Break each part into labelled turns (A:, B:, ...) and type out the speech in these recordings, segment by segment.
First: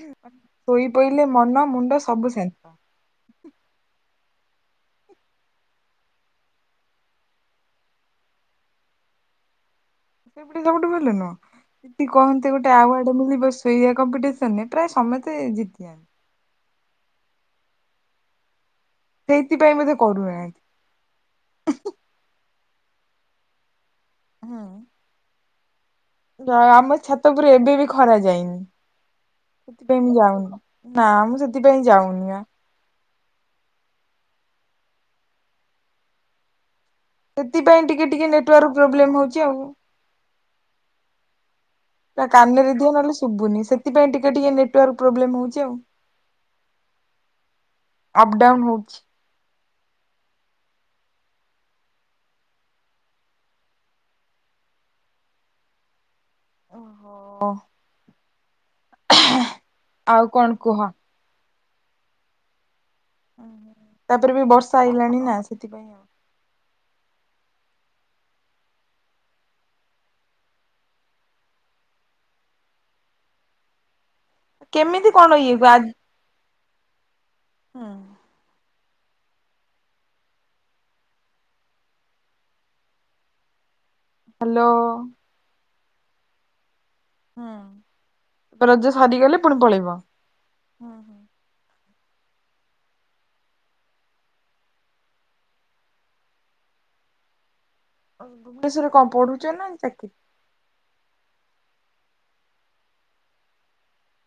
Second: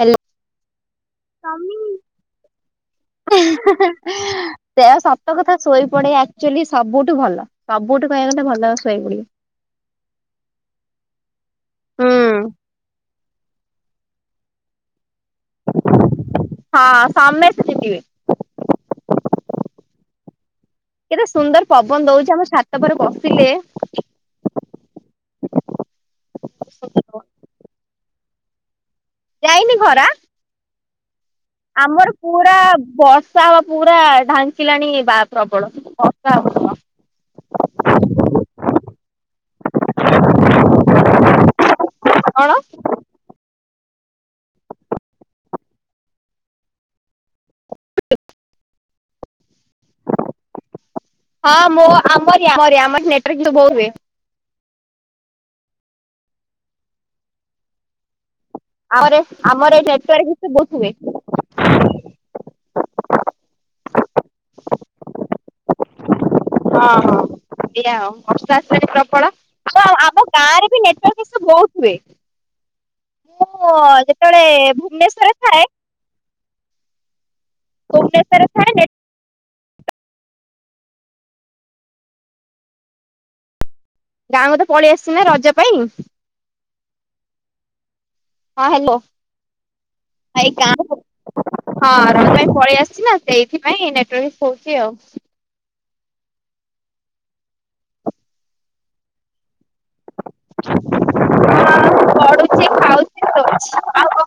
A: Hello.
B: ଶୋଇ ପଇଲେ ମନ ମୁଣ୍ଡ ସବୁ ଶାନ୍ତ।
A: ଦେହ ସତ କଥା ଶୋଇପଡେ ଆକ୍ଚୁଆଲି ସବୁଠୁ ଭଲ। ସବୁଠୁ କହିବାକୁ ଗଲେ ଭଲ ଶୋଇପଡିବ।
B: [inaudible] ସବୁଠୁ ଭଲ ନୁହଁ? ଯିଦି
A: ହଁ
B: କହନ୍ତେ ଗୋଟେ ଆୱାର୍ଡ ମିଳିବ ଶୋଇଆ କମ୍ପିଟିସନରେ ପ୍ରାୟେ ସମସ୍ତେ ଜିତିଯାନ୍ତେ।
A: ହଁ ସମେସ୍ତେ ଜିତିବେ।
B: ସେଇଥିପାଇଁ ବୋଧେ କରୁନାହାନ୍ତି।
A: ଏତେ ସୁନ୍ଦର ପବନ ଦୋଉଚି ଆମ ଛାତ ପରେ ବସିଲେ।
B: ହୁଁ। ମୋ ଆମ ଛାତ ଉପୁରୁ ଏବେ ବି ଖରା ଯାଇନି।
A: ଯାଇନି
B: ସେଥିପାଇଁ
A: ଖରା
B: ମୁ ଯାଉନି। ନା ମୁଁ ସେଥ୍
A: ଆମର ପୁରା ବଷ ର୍ଷା ହବା ପୁରା ଢାଙ୍କିଲାଣି ବା ପ୍ରବଳ ବର୍ଷା ହବ।
B: ସେଥିପାଇଁ ଟିକେ ଟିକେ ନେଟୱାର୍କ ପ୍ରୋବ୍ଲେମ୍ ହୋଉଚି ଆଉ। ନା
A: କଣ
B: କାନରେ ଦିଅ ନହେଲେ ଶୁବୁନି। ସେତିପାଇଁ ଟିକେ ଟିକେ ନେଟୱାର୍କ ପ୍ରୋବ୍ଲେମ ହୋଉଚି ଆଉ। ଆପ୍ ଡାଉନ ହୋଉଛି।
A: ହଁ ମୁଁ ଆମରି ଆମରି ଆମର ନେଟୁୱାର୍କ ଇଷୁ ବୋହୁତ୍ ହୁଏ।
B: ଓ ହୋ।
A: [unintelligible] ଆମର ଏଠି
B: ଆଉ
A: ନେଟଓ୍ବାର୍କ
B: କଣ
A: ଇଶୁ
B: କୁହ?
A: ବହୁତ ହୁଏ।
B: ତାପରେ ବି ବର୍ଷା ଆଇଲାଣି ନା। ସେଥିପାଇଁ ଆଉ।
A: ହଁ -ହଁ ଏୟା ଆଉ। ବର୍ଷା ଆସିଲାଣି ପ୍ରବଳ। ତ ଆମ ଗାଁରେ ବି ନେଟଓ୍ବାର୍କ ଇଶୁ ବହୁତ ହୁଏ। [unintelligible] ଯେତେବେଳେ
B: କେମିତି
A: ଭୁବନେଶ୍ଵରରେ
B: କଣ ଇଏ
A: ଥାଏ
B: ଆ
A: ଭୁବନେଶ୍ଵରରେ ଥାଏ ନେ ଗାଁକୁ ତ
B: ହ୍ୟାଲୋ
A: ପଳେଇ ଆସିଚି ନା ରଜ ପାଇଁ।
B: ହୁଁ।
A: ହଁ
B: ରଜ
A: ହ୍ୟାଲୋ
B: ସାରିଗଲେ ପୁଣି ପଳେଇବ? ହୁଁ ହୁଁ।
A: ହଁ ରଜ୍ ପାଇଁ ପଳେଇ ଆସିଚି ନା ସେଇଥିପାଇଁ ନେଟଓ୍ବାର୍କ ଇଶୁ ହଉଚି ଆଉ।
B: ଓହୋ। ଭୁବନେଶ୍ଵର୍ ରେ କଣ ପଢୁଚ ନା ଚାକିରି?
A: ହଁ ମୁଁ ପଢୁଛି ଖଚି ଖାଉ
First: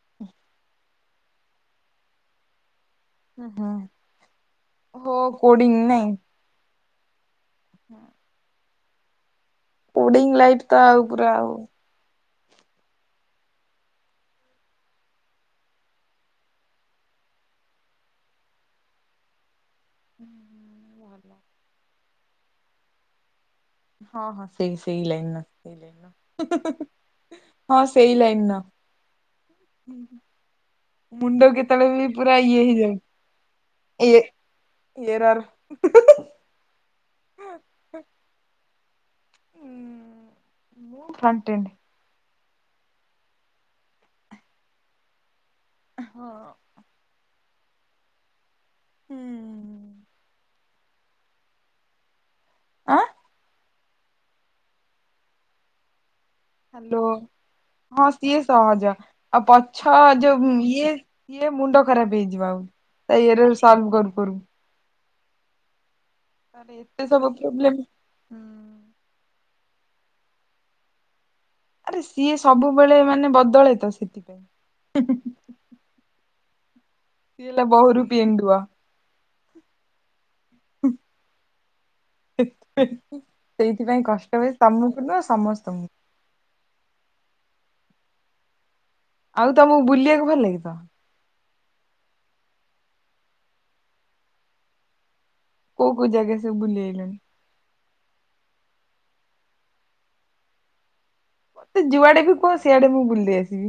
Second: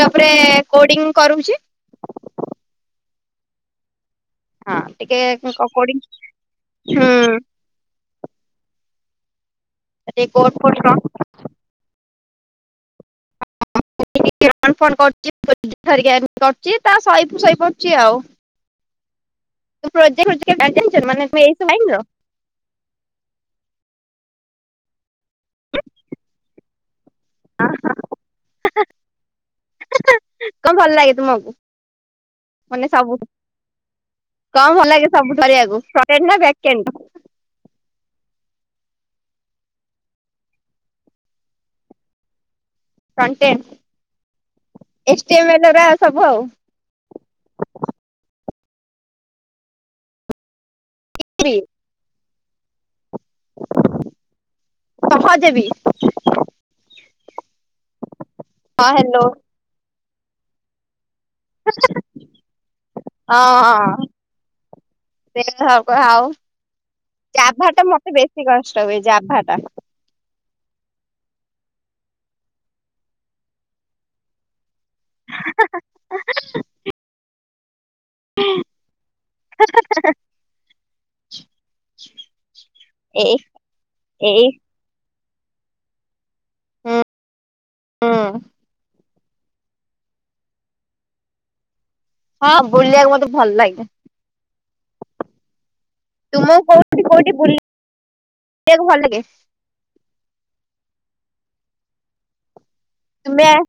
A: [inaudible] କୋଡିଂ କରୁଚି।
B: ଆଁ ହା।
A: ଥା ଟିକେ କକୋଡିଂ
B: [inaudible]
A: ଟିକେ
B: ପୋଡିଙ୍ଗ
A: କୋଡ
B: ଲାଇଫ୍ ତ
A: ଫୋଡ
B: ଆଉ ପୁରା ଆଉ।
A: [unintelligible] ଟା ସାଇଟ ରେ ଶୋଇପଡ଼ିଛି ଆଉ। [unintelligible]
B: ହଁ ହଁ ସେଇ ସେଇଲାଇନର, ସେଇ ଲାଇନ ର। ହିଁ ହିଁ ହିଁ। ହଁ ସେଇ ଲାଇନ୍ ର‌।
A: କଁ ଭଲ୍ ଲାଗେ ତୁମକୁ
B: ଇଏ
A: ମାନେ
B: ହେଇଯାଉଛି
A: ସବୁଠୁ?
B: ଏ
A: କଁ ଭଲାଗେ ସବୁ
B: ଏରର।
A: କରିଆକୁ?
B: [unintelligible] ହୁଁ ମୁଁ ହଣ୍ଟେଡ଼।
A: Frontend. H T M L ରସବୁ
B: ହଁ
A: ଆଉ।
B: ହୁଁ।
A: ଇପ୍ରି।
B: ଆଁ
A: [unintelligible]
B: ହାଲୋ ହଁ ସିଏ
A: ହଁ
B: ସହଜ।
A: ହ୍ୟାଲୋ
B: ଆଉ ପଛ ଯୋଉ ଇଏ ଇଏ ମୁଣ୍ଡ ଖରାପ ହେଇଯିବ ଆଉ। ତା ଇଏରେ
A: ହଁ
B: ସଲଭ୍
A: ହଁ
B: କରୁ କରୁ।
A: [unintelligible] ଆଉ
B: ତାର ଏତେ ସବୁ
A: ଜାଭା
B: ପ୍ରୋବ୍ଲେମ୍ ହୁଁ
A: ଟା ମତେ ବେଶୀ କଷ୍ଟ ହୁଏ ଜାଭା ଟା।
B: ଆରେ ସିଏ ସବୁବେଳେ ମାନେ ବଦଳେ ତ ସେଥିପାଇଁ। ହୁଁ ହୁଁ ସିଏ ହେଲା ବହୁରୁପି ଏଣ୍ଡୁଅ।
A: [unintelligible]
B: ହୁଁ। ହେ ହେ
A: ଏଇ
B: ସେଇଥିପାଇଁ କଷ୍ଟ
A: ଏଇ
B: ହୁଏ ତମକୁ ନୁହଁ, ସମସ୍ତଙ୍କୁ।
A: ହଁ।
B: ଆଉ ତମକୁ ବୁଲିବାକୁ ଭଲ ଲାଗେ ତ?
A: ହଁ, ବୁଲିଆକୁ ମତେ ଭଲ ଲାଗେ।
B: କୋଉ କୋଉ ଜାଗା ସବୁ
A: ତୁମକୁ
B: ବୁଲି
A: କୋଉଠି
B: ଆଇଲଣି?
A: -କୋଉଠି ବୁଲି ବାକୁ ଭଲ ଲାଗେ?
B: ମତେ ଯୁଆଡେ ବି କୁହ ସିଆଡେ ମୁଁ ବୁଲି ଦେଇ
A: ତୁମେ
B: ଆସିବି।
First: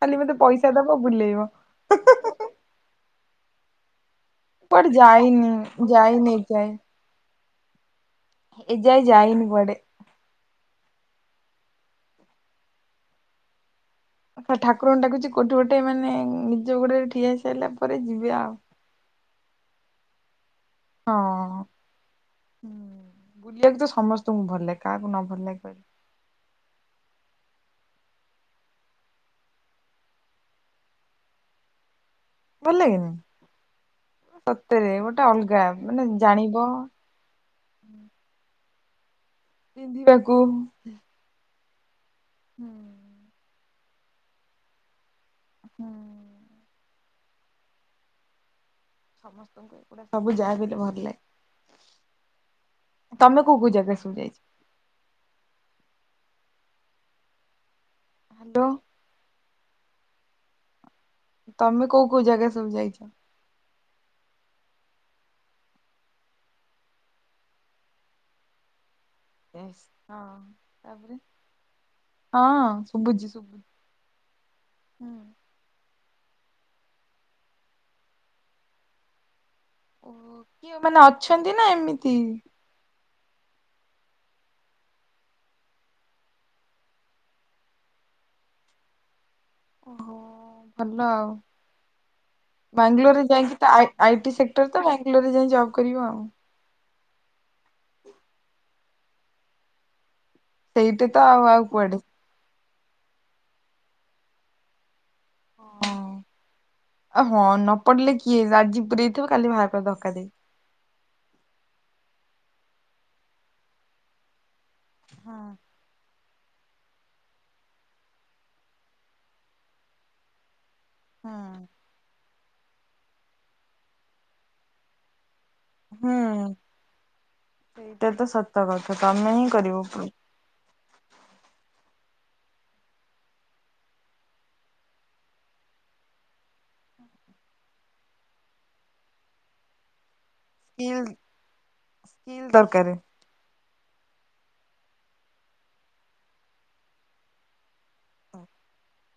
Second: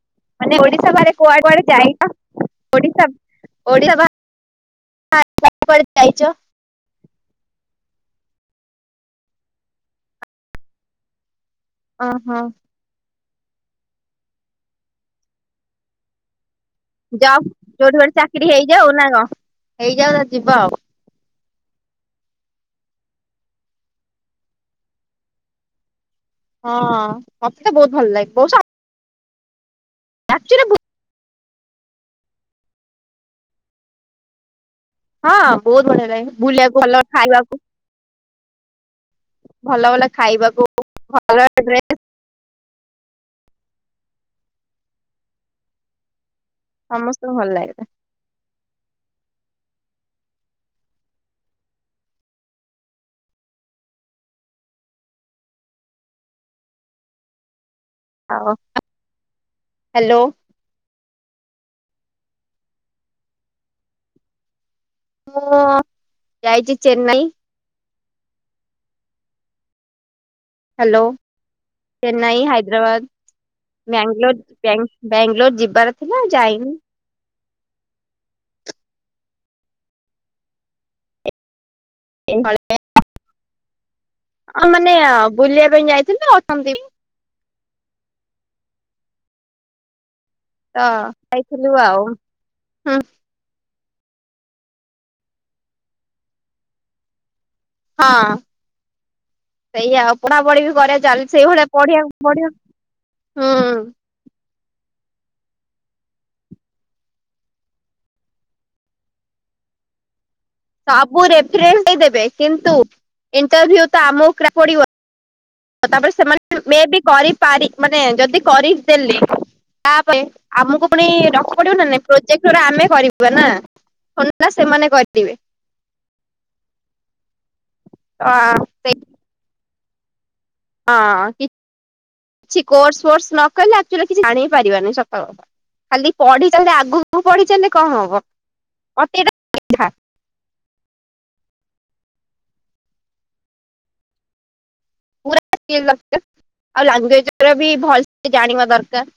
B: ଖାଲି ମତେ ପଇସା ଦବ, ବୁଲେଇବ।
A: ଯାଇନ? ଓଡିଶା, ଓଡିଆ ବା
B: କୁଆଡ଼େ ଯାଇନି।
A: ଯାଇଛ?
B: ଯାଇନି ଏ ଯାଏଁ। ଏ ଯାଏଁ ଯାଇନି କୁଆଡ଼େ।
A: ଅଁ, ହଁ।
B: ଠାକୁରଙ୍କୁ ଡାକୁଛି କୋଠେ ଗୋଟେ ମାନେ ନିଜ ଗୋଡରେ ଠିଆ ହେଇସାରିଲା ପରେ ଯିବେ ଆଉ।
A: ହେ ହଉ ନା କ'ଣ ହେଇଯାଉ ତା ଯିବ ଆଉ।
B: ହଁ ହୁଁ ବୁଲିବାକୁ ତ ସମସ୍ତଙ୍କୁ ଭଲ ଲାଗେ କାହାକୁ ନ ଭଲ ଲାଗେ କହିଲେ।
A: ହଁ ମତେ ବହୁତୁ ଭଲ ଲାଗେ ବଉଷା। [unintelligible]
B: ଭଲ ଲାଗେ ନି ସତରେ ଗୋଟେ
A: ହଁ
B: ଅଲଗା
A: ବହୁତ
B: ମାନେ
A: ବଢିଆ ଲାଗେ
B: ଜାଣିବ।
A: ବୁଲିବାକୁ ଭଲ ଖାଇବାକୁ ଭଲ, ଭଲ
B: ପିନ୍ଧିବାକୁ
A: ଖାଇବାକୁ ଭଲ ଡ୍ରେସ୍।
B: ହୁଁ। ହୁଁ।
A: ସମସ୍ତଙ୍କୁ ଭଲ ଲାଗେ ରେ।
B: ସମସ୍ତଙ୍କୁ ଏଗୁଡା ସବୁ ଯାହାବି ହେଲେ ଭଲ‌ ଲାଗେ। ତମେ କୋଉ କୋଉ ଯାଗା ସବୁ ଯାଇଛି।
A: ଆଉ
B: ହ୍ୟାଲୋ
A: ହା ହ୍ୟାଲୋ।
B: ତମେ କୋଉ, କୋଉ ଜାଗା ସବୁ ଯାଇଛ।
A: ମୁଁ ଯାଇଛି ଚେନ୍ନାଇ।
B: ଇସି ହଁ।
A: ହ୍ୟାଲୋ
B: ତାପରେ
A: ଚେନ୍ନାଇ,
B: ହଁ
A: ହାଇଦ୍ରାବାଦ।
B: ଶୁଭୁଛି ଶୁଭୁଛି
A: ବ୍ୟାଙ୍ଗୋଲୋର ବ୍ୟାଙ୍ଗ
B: ହୁଁ।
A: ବ୍ୟାଙ୍ଗୋଲୋର ଯିବାର ଥିଲା ଯାଇନି।
B: ଓ ହୋ କିଏ ମାନେ ଅଛନ୍ତି ନା ଏମିତି।
A: ହଁ ମାନେ ବୁଲିବା ପାଇଁ ଯାଇଥିଲି ତ ଅଛନ୍ତି।
B: ଓହୋ।
A: ତ
B: ଭଲ ଆଉ।
A: ଯାଇଥିଲୁ ଆଉ। ହୁଁ
B: ବାଙ୍ଗାଲୋରରେ ଯାଇକି ତା ଆଇ ଟି ସେକ୍ଟର ତ। ବ୍ୟାଙ୍ଗାଲୋରରେ ଯାଇ ଜବ୍ କରିବ ଆଉ।
A: ହଁ ସେଇୟା ଆଉ ପଢାପଢି ବି କରିବା
B: ସେଇଟା ତ
A: ଚାଲି
B: ଆଉ ଆଉ
A: ସେଇଭଳିଆ
B: କୁଆଡେ।
A: ପଢିବାକୁ। ପଢ଼ିବାକୁ ହୁଁ।
B: ହଁ ଆଉ ହଁ ନ ପଡିଲେ କିଏ ଆଜି ପୁରେଇ ଥିବ କାଲି ବାହାର କରିଦବ ଧକା ଦେଇ।
A: ସବୁ ରେଫରେନ୍ସ ଦେଇ ଦେବେ କିନ୍ତୁ ଇଣ୍ଟରଭ୍ୟୁ ତ ଆମ ଉପରେ ପଡିବ।
B: ହଁ।
A: ତାପରେ ସେମାନେ ମେ ବି କରିପାରି ମାନେ ଯଦି କରିଦେଲେ ତା ପରେ। ଆମକୁ ପୁଣି ରଖି
B: ହଁ।
A: ପଡିବ ନା ନାଇଁ ପ୍ରୋଜେକ୍ଟ ଗୁରା ଆମେ କରିବୁ। ବନା ଥୋଡିନା ସେମାନେ କରିଥିବେ।
B: ହୁଁ ଏଇଟା ତ ସତ କଥା
A: ସେଇ
B: ତମେ ହିଁ କରିବପୃ
A: ହଁ କିଛି କୋର୍ସ, ଫୋର୍ସ ନ କଲେ ଆକ୍ଚୁଲି କିଛି ଜାଣି ହିଁ ପାରିବାନି ସତକଥା। ଖାଲି ପଢି ଚାଲେ ଆଗୁକୁ ପଢି ଚାଲେ କ'ଣ ହବ ମତେ ଏଟା ଦେଖା।
B: ସ୍କିଲ, ସ୍କିଲ ଦରକାରେ।
A: ପୁରା ସ୍କିଲ ଦରକାରେ ଆଉ ଲାଙ୍ଗୁଏଜେ ଗୁରା ବି ଭଲସେ ଜାଣିବା ଦରକାରେ।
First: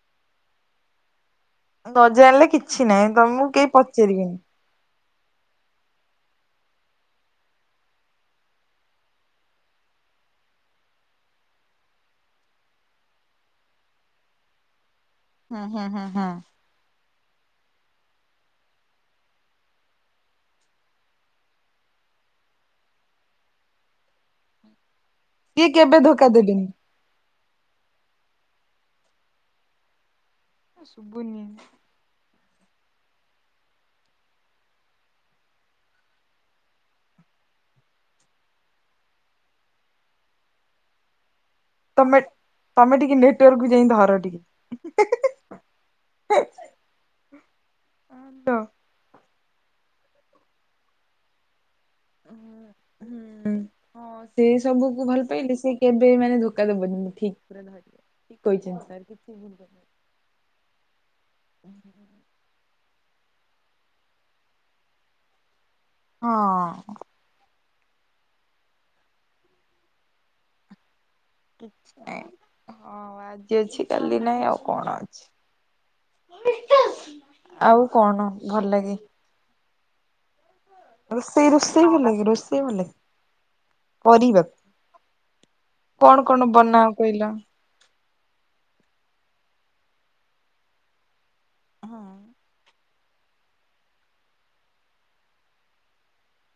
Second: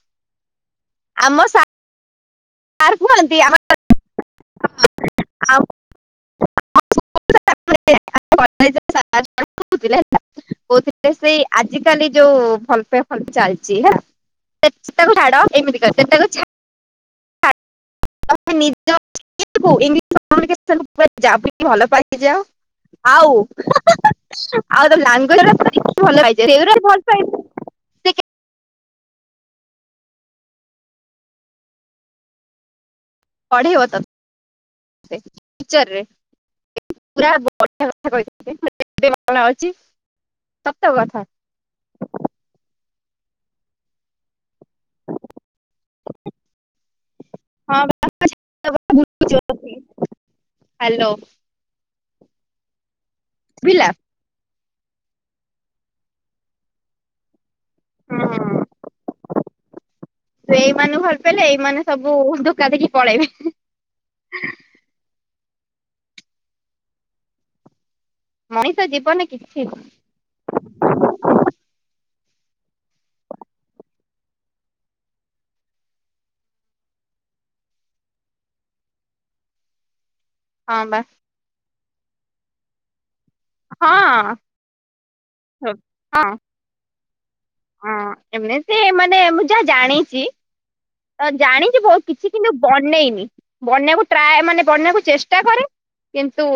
A: ଆମ ସା।
B: ନ ଜାଣିଲେ କିଛି ନାହିଁ ତମକୁ କେହି ପଚାରିବିନି।
A: [inaudible] ଆଉ। [inaudible]
B: [unintelligible]
A: ଆମେ କଥା ହେଇଥିଲେ ସାଢେ ପାଞ୍ଚ ଟା ବେଳୁ ବୁଝିଲେ ହେଲା। କୋଉଥିଲେ ସେଇ ଆଜି କାଲି ଯୋଉ ଫୋନ୍ ପେ, ଫୋନ୍ ପେ ଚାଲିଛି ହେଲା। ଯେ ତାକୁ ଛାଡ
B: ହୁଁ
A: ଏମିତି
B: ହୁଁ ହୁଁ
A: କହିବେ ଯେ
B: ହୁଁ।
A: ତାକୁ ଛାଡ଼ ନି। [unintelligible] ଭଲ ପାକ ଯାଅ ଆଉ [unintelligible] ଆଉ ଲାଙ୍ଗୁଜ
B: ସିଏ କେବେ
A: ଭଲ
B: ଧୋକା ଦେବେନି।
A: ପାଇ ସେ କେମିତି
B: ଶଭୁନି?
A: ପଢ଼େଇବତ କ ସେ ଟିଚରେ ପୁରା ବଢି କଥା କ [unintelligible] ହିଥା ଅ ସତ କଥା।
B: ତମେ ତମେ ଟିକେ ନେଟୱାର୍କ କୁ ଯାଇ ବାହାର ଟିକେ? ହେ ହାଲୋ
A: ବୁଝି ହଉନି? ହ୍ୟାଲୋ
B: ହଁ ହୁଁ
A: ଶୁଭିଲା?
B: ସେ ସବୁକୁ ଭଲ ପାଇଲି ସେ କେବେ ମାନେ ଧୋକା ଦେବନି ଠିକ ପୁରାନ ଭାଇ। ଠିକ କହିଛ ସାର୍ କିଛି ଭୁଲ କଲି?
A: ହୋ ଧୋକା ଦେଇ କି ପଳେଇବି।
B: ହଁ
A: ମଣିଷ ଜୀବନେ କିଛି ନୁହଁ।
B: କିଛି ନାଇଁ ହଁ ଆଜି ଅଛି କାଲି ନାହିଁ ଆଉ କଣ ଅଛି। ଆଉ କଣ ଭଲ ଲାଗେ?
A: ହଁ ବା
B: ରୋଷେଇ ରୋଷେଇ ଭଲ କି ରୋଷେଇ ଭଲ କ
A: ହଁ
B: ପରିବାକୁ
A: ହଁ
B: କଣ କଣ ବନା ହବ କହିଲ?
A: ହଁ ଏମିତି ମାନେ ମୁଁ ଯାହା ଜାଣିଛି ତ ଜାଣିଛି
B: ହଁ
A: ବହୁତ କିଛି କିନ୍ତୁ ବନେଇନି ବନେଇକୁ ଟ୍ରାଏ ମାନେ ବନେଆକୁ ଚେଷ୍ଟା କରେ କିନ୍ତୁ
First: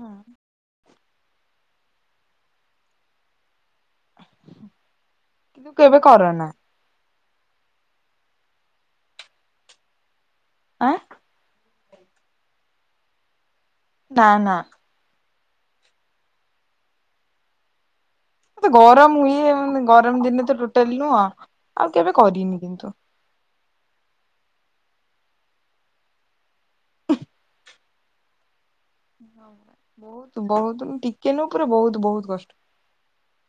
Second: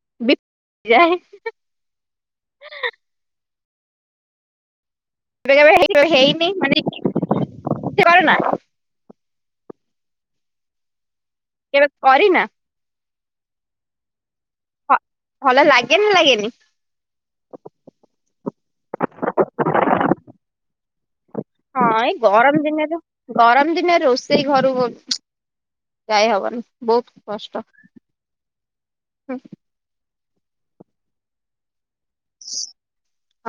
B: ହଁ
A: ବିତ ଯାହେ ଏବେ
B: କିନ୍ତୁ
A: କେବେ ହେଇ
B: କରନା
A: ହେଇନି ମାନେ ବୁଝିପାରୁ ନା।
B: ଆ
A: କେବେ କରିନା?
B: ନା ନା
A: ଭ- ଭଲ ଲାଗେନ ଲାଗେନି?
B: ମତେ ଗରମ ହୁଏ ଗରମ ଦିନେ ତ ଟୋଟାଲି ନୁହଁ ଆଉ
A: ହଁ ଏଇ
B: କେବେ
A: ଗରମ
B: କରିନି କିନ୍ତୁ
A: ଦିନରେ ଗରମ ଦିନେ ରୋଷେଇ ଘରୁ ଗୁ ଯାାଇ ହବନି ବହୁତ କଷ୍ଟ। ହୁଁ,
B: ହ ବହୁତ ବହୁତ ଉଁ ଟିକେ ନୁହେଁ ପୁରା ବହୁତ ବହୁତ କଷ୍ଟ।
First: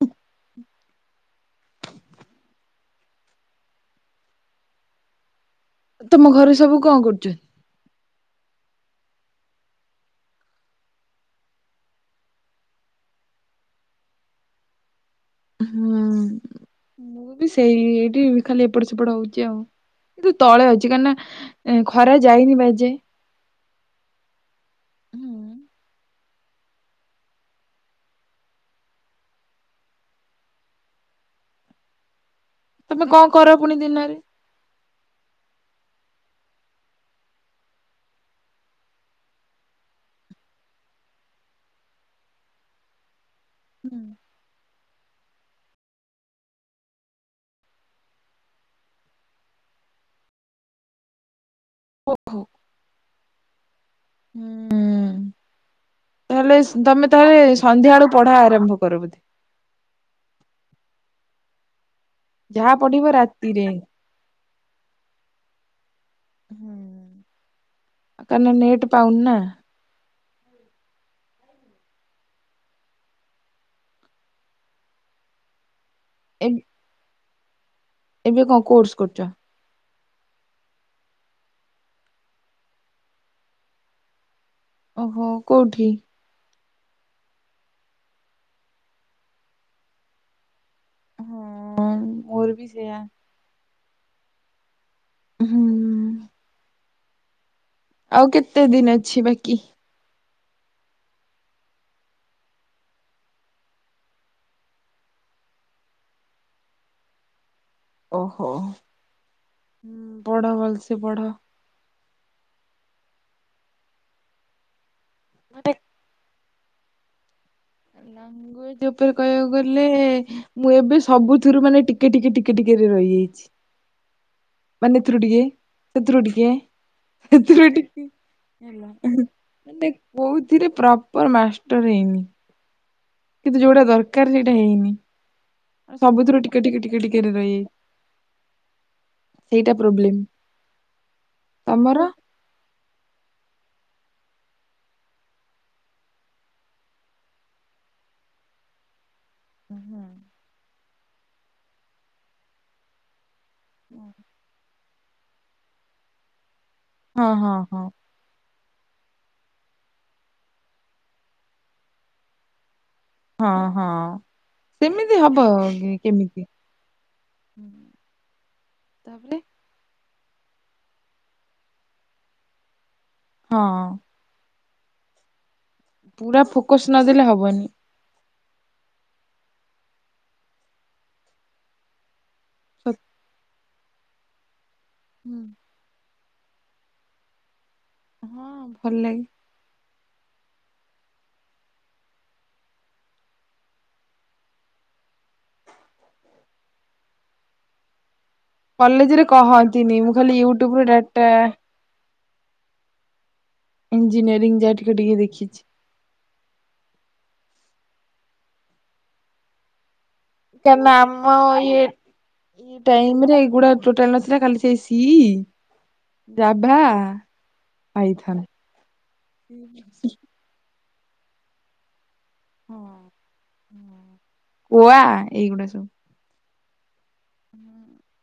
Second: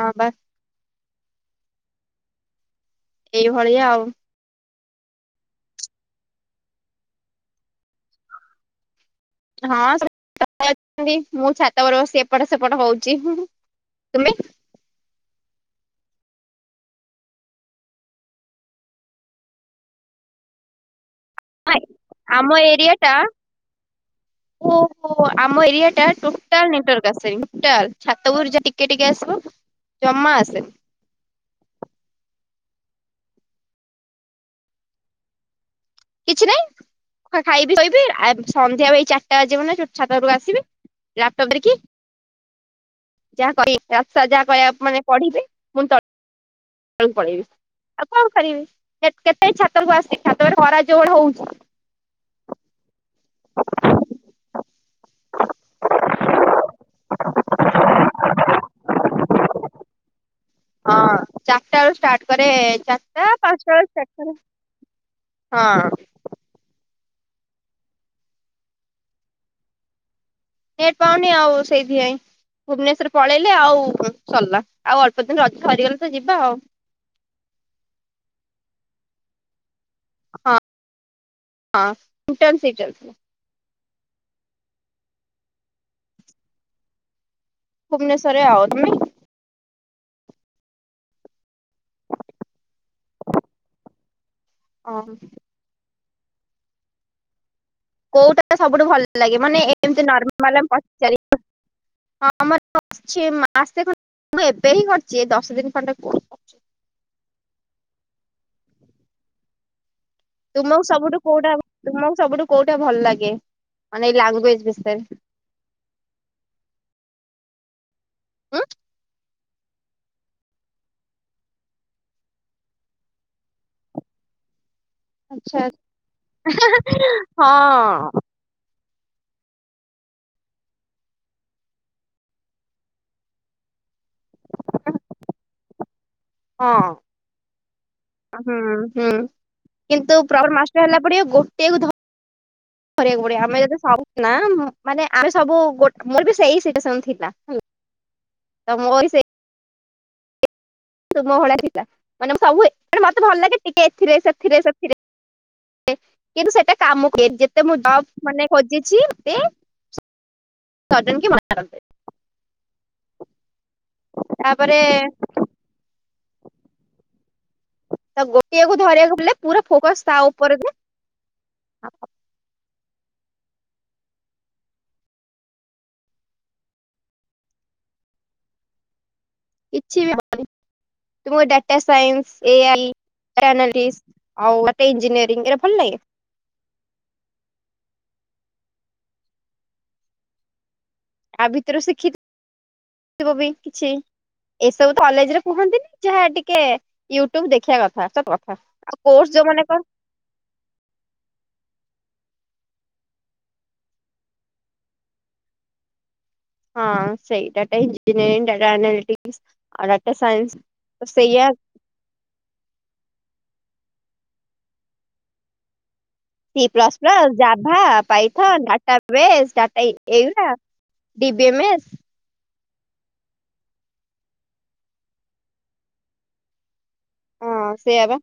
A: ହଁ ବା ଏଇଭଳିଆ ଆଉ।
B: ତୁମ ଘରୁ ସବୁ କଣ କରୁଛୁ?
A: ହଁ ସେମ ଅଛନ୍ତି ମୁଁ ଛାତ ଉପରେ ବସି ଏପଟ ସେପଟ ହଉଛି। ତୁମେ
B: ହୁଁ ମୁଁ ବି ସେଇ ଇଠି ଖାଲି ଏପଟ ସେପଟ ହଉଛି ଆଉ କିନ୍ତୁ ତଳେ ଅଇଛି କା ନା ଖରା
A: ହାଏଁ
B: ଯାଇନି
A: ଆମ
B: ବା
A: ଏରିଆ
B: ଏଯାଏ।
A: ଟା ପୁ ପୁ ଆମ ଏରିଆ ଟା ତୋସ ଟୋଟାଲ ନେଟୱର୍କ ଆସିପାରିବନି ଟୋଟାଲ ଛାତ ରୁଯା ଟିକେ ଟିକେ ଆସିବ ଜମା ଆସେନି।
B: ତମେ କଣ କର ପୁଣି ଦିନରେ?
A: କିଛି ନାହିଁ ଖାଇବି ଶୋଇବି ଆ ସନ୍ଧ୍ୟା ଏଇ ଚାରିଟା ବାଜେ ମାନେ ସୁଟ ଛାତଉପକୁ ଆସିବି ଲାପଟପ ଦେଖିଇ। ଯାହା କଇ ଝାପାସା ଯାହା କହିବା ମାନେ ପଢିବେ। ଯଉ ପଳେଇବେ ଆଉ କଣ କରିବି କେ କେତେ ଛାତକୁ ଆସି ଛାତ ଖରା ଯୋଉଭଳିଆ ହଉଛି।
B: ଓ ଖ। ତାହେଲେ ତମେ ତାଆଲେ ସନ୍ଧ୍ୟା ବଳୁ ପଢା ଆରମ୍ଭ କର ବଧେ।
A: ହଁ ଚାରିଟା ବେଳୁ ଷ୍ଟାର୍ଟ। କରେ
B: ଯାହା ପଢିବ
A: ଚାରିଟା
B: ରାତିରେ।
A: ପାଞ୍ଚଟା ବେଳୁ ଷ୍ଟାର୍ଟ କରେ ହଁ।
B: କାରଣ ନେଟ ପାଉନିନା?
A: ନେଟ ପାଉନି ଆଉ ସେଇଥିପାଇଁ। ଭୁବନେଶର ପଳେଇଲେ ଆଉ ସରିଲା ଆଉ ଅଳ୍ପ ଦିନି ର ସରିଗଲେ ତ ଯିବା
B: ଏ
A: ଆଉ।
B: ଏବେ କ କୋର୍ସ କରୁଚ?
A: ହଁ ହଁ ଇନ୍ଟନସିପ୍ ଚାଲି
B: ଓହୋ କୋଉଠି?
A: ଭୁବନେଶ୍ୱରରେ ଆଉ ତମେ?
B: ହୁଁ ମୋର ବି ସେୟା।
A: ହଁ।
B: ହୁଁ ଆଉ
A: କୋଉଟାା
B: କେତେ
A: ସବୁଠୁ
B: ଦିନ
A: ଭଲ
B: ଅଛି
A: ଲାଗେ
B: ବାକି?
A: ମାନେ ଏମତି ନର୍ମାଲା ପଚାରି ହଁ [inaudible] ଅଛି ମାସେ ଖ ମୁଁ ଏବେ ହିଁ କରିଛି ଦଶ ଦିନି ଖଣ୍ଡେ କୁ
B: ଓହୋ। ବଡ।
A: ତୁମକୁ ସବୁଠୁ କୋଉଠା ତୁମକୁ ସବୁଠୁ କୋଉଠା ଭଲ ଲାଗେ ମାନେ ଲାଗୁକୁ ଏ ବିଷରେ ଥାଏ।
B: ମୋ ଟେ। ହଁ
A: ଉଁ
B: ଲାଗୁଏଜ ଉପରେ କହିବାକୁ ଗଲେ। ହେଲେ ମୁଁ ଏବେ ସବୁଥିରୁ ମାନେ ଟିକେ ଟିକେ ଟିକେ ଟିକେରେ ରହିଯାଇଛି। ମାନେ ଏଥିରୁୁ ଟିକେ
A: ଆଚ୍ଛା
B: ଏଥିରୁ ଟିକେ ଏଥିରୁ
A: ହଁ
B: ଟିକେ। ଟେ କୋଉଥିରେ ପ୍ରପର ମାଷ୍ଟର ହେଇନି। କିନ୍ତୁ ଯୋଉଟା ଦରକାର ସେଇଟା ହେଇନି ସବୁଥିରୁ ଟିକେ ଟିକେ
A: ହଁ
B: ଟିକେ ଟିକେରେ ରହିଯାଇ।
A: ହୁଁ ହୁଁ କିନ୍ତୁ ପ୍ରବଳ ମାଷ୍ଟ ହେଲା ପଡିିବ ଗୋଟିଏ ଧ
B: ତମର?
A: କରିବାକୁ ପଡିବ ଆମେ ଯଦି ସବୁ ନା ମୁଁ ମାନେ ଆମେ ସବୁ ଗୋଟେ ମୋର ବି ସେଇ ସିଚୁଏସନ ଥିଲା ହୁଁ।। ତ ମର ବି ସେଇ।
B: ହୁଁ।
A: ତୁମ ଭହଳି ଦେଖିଥିଲା ମାନେ ସବୁେ ମତେ ଭଲ ଲାଗେ ଟିକେ ଏଥିରେ ସେଥିରେ ସେଥିରେ। କିନ୍ତୁ ସେଇଟା କାମୁ ଏ
B: ହଁ ହଁ
A: ଯେତେ ମୁଁ
B: ହଁ
A: ଜପ୍। ମାନେ ଖୋଜିଛି ମତେ ସଡନ୍ କି ମନାକରିଦିଏ।
B: ହଁ ହଁ
A: ତାପରେ
B: ସେମିତି ହବ କେ କେମିତି?
A: ତ ଗୋଟିଏକୁ ଧରିବାକୁ
B: ତାପରେ
A: ବଲେ ପୁରା ଫୋକସ୍ ତା ଉପରକୁ।
B: ହଁ। ପୁରା ଫୋକସ୍ ନଦେଲେ ହବନି।
A: କିଛି ବି [inaudible] ତୁମକୁ ଡାଟା ସାଇନ୍ସ ଏୟାରଲି
B: ସ
A: ଚାନାଲିସ୍। ଆଉ ଗୋଟେ ଇଞ୍ଜିନିୟରିଂ ଏରା ଭଲ ଲାଗେ?
B: ହଁ ଭଲ ଲାଗେ।
A: ଆ ଭିତରୁ ଶିଖି ଥିବ ବି କିଛି। ଏସବୁ କଲେଜରେ କୁହନ୍ତି ଯାହା ଟିକେ ୟୁଟ୍ୟୁବ ଦେଖିବା କଥା ସ ଭ
B: କଲେଜରେ କହନ୍ତିନି ମୁଁ ଖାଲି ୟୁଟ୍ୟୁବ ର ଡାଟା। ଇଞ୍ଜିନିୟରିଂ ଯାହା ଟିକେ ଟିକେ ଦେଖିଛି।
A: ହଁ ସେଇ ଡାଟା [unintelligible] ଡାଟା ଏନାଲିଟିକ୍ସ ଆଉ ଡାଟା ସାଇନ୍ସ
B: କାରଣ
A: ତ
B: ଆମ
A: ସେଇଆ
B: ଇଏ ଏଇ ଟାଇମ ରେ ଏଇଗୁଡା ଟୋଟାଲ ନଥିଲା ଖାଲି ସେ C Java
A: plus plus Java
B: Python.
A: ପାଇଥ data ବେଶ ଡାଟା ଏଇଗା ଡିିବିଏମ
B: [unintelligible] ଏଇଗୁଡା ସବୁ
A: ହଁ ସେୟାବା।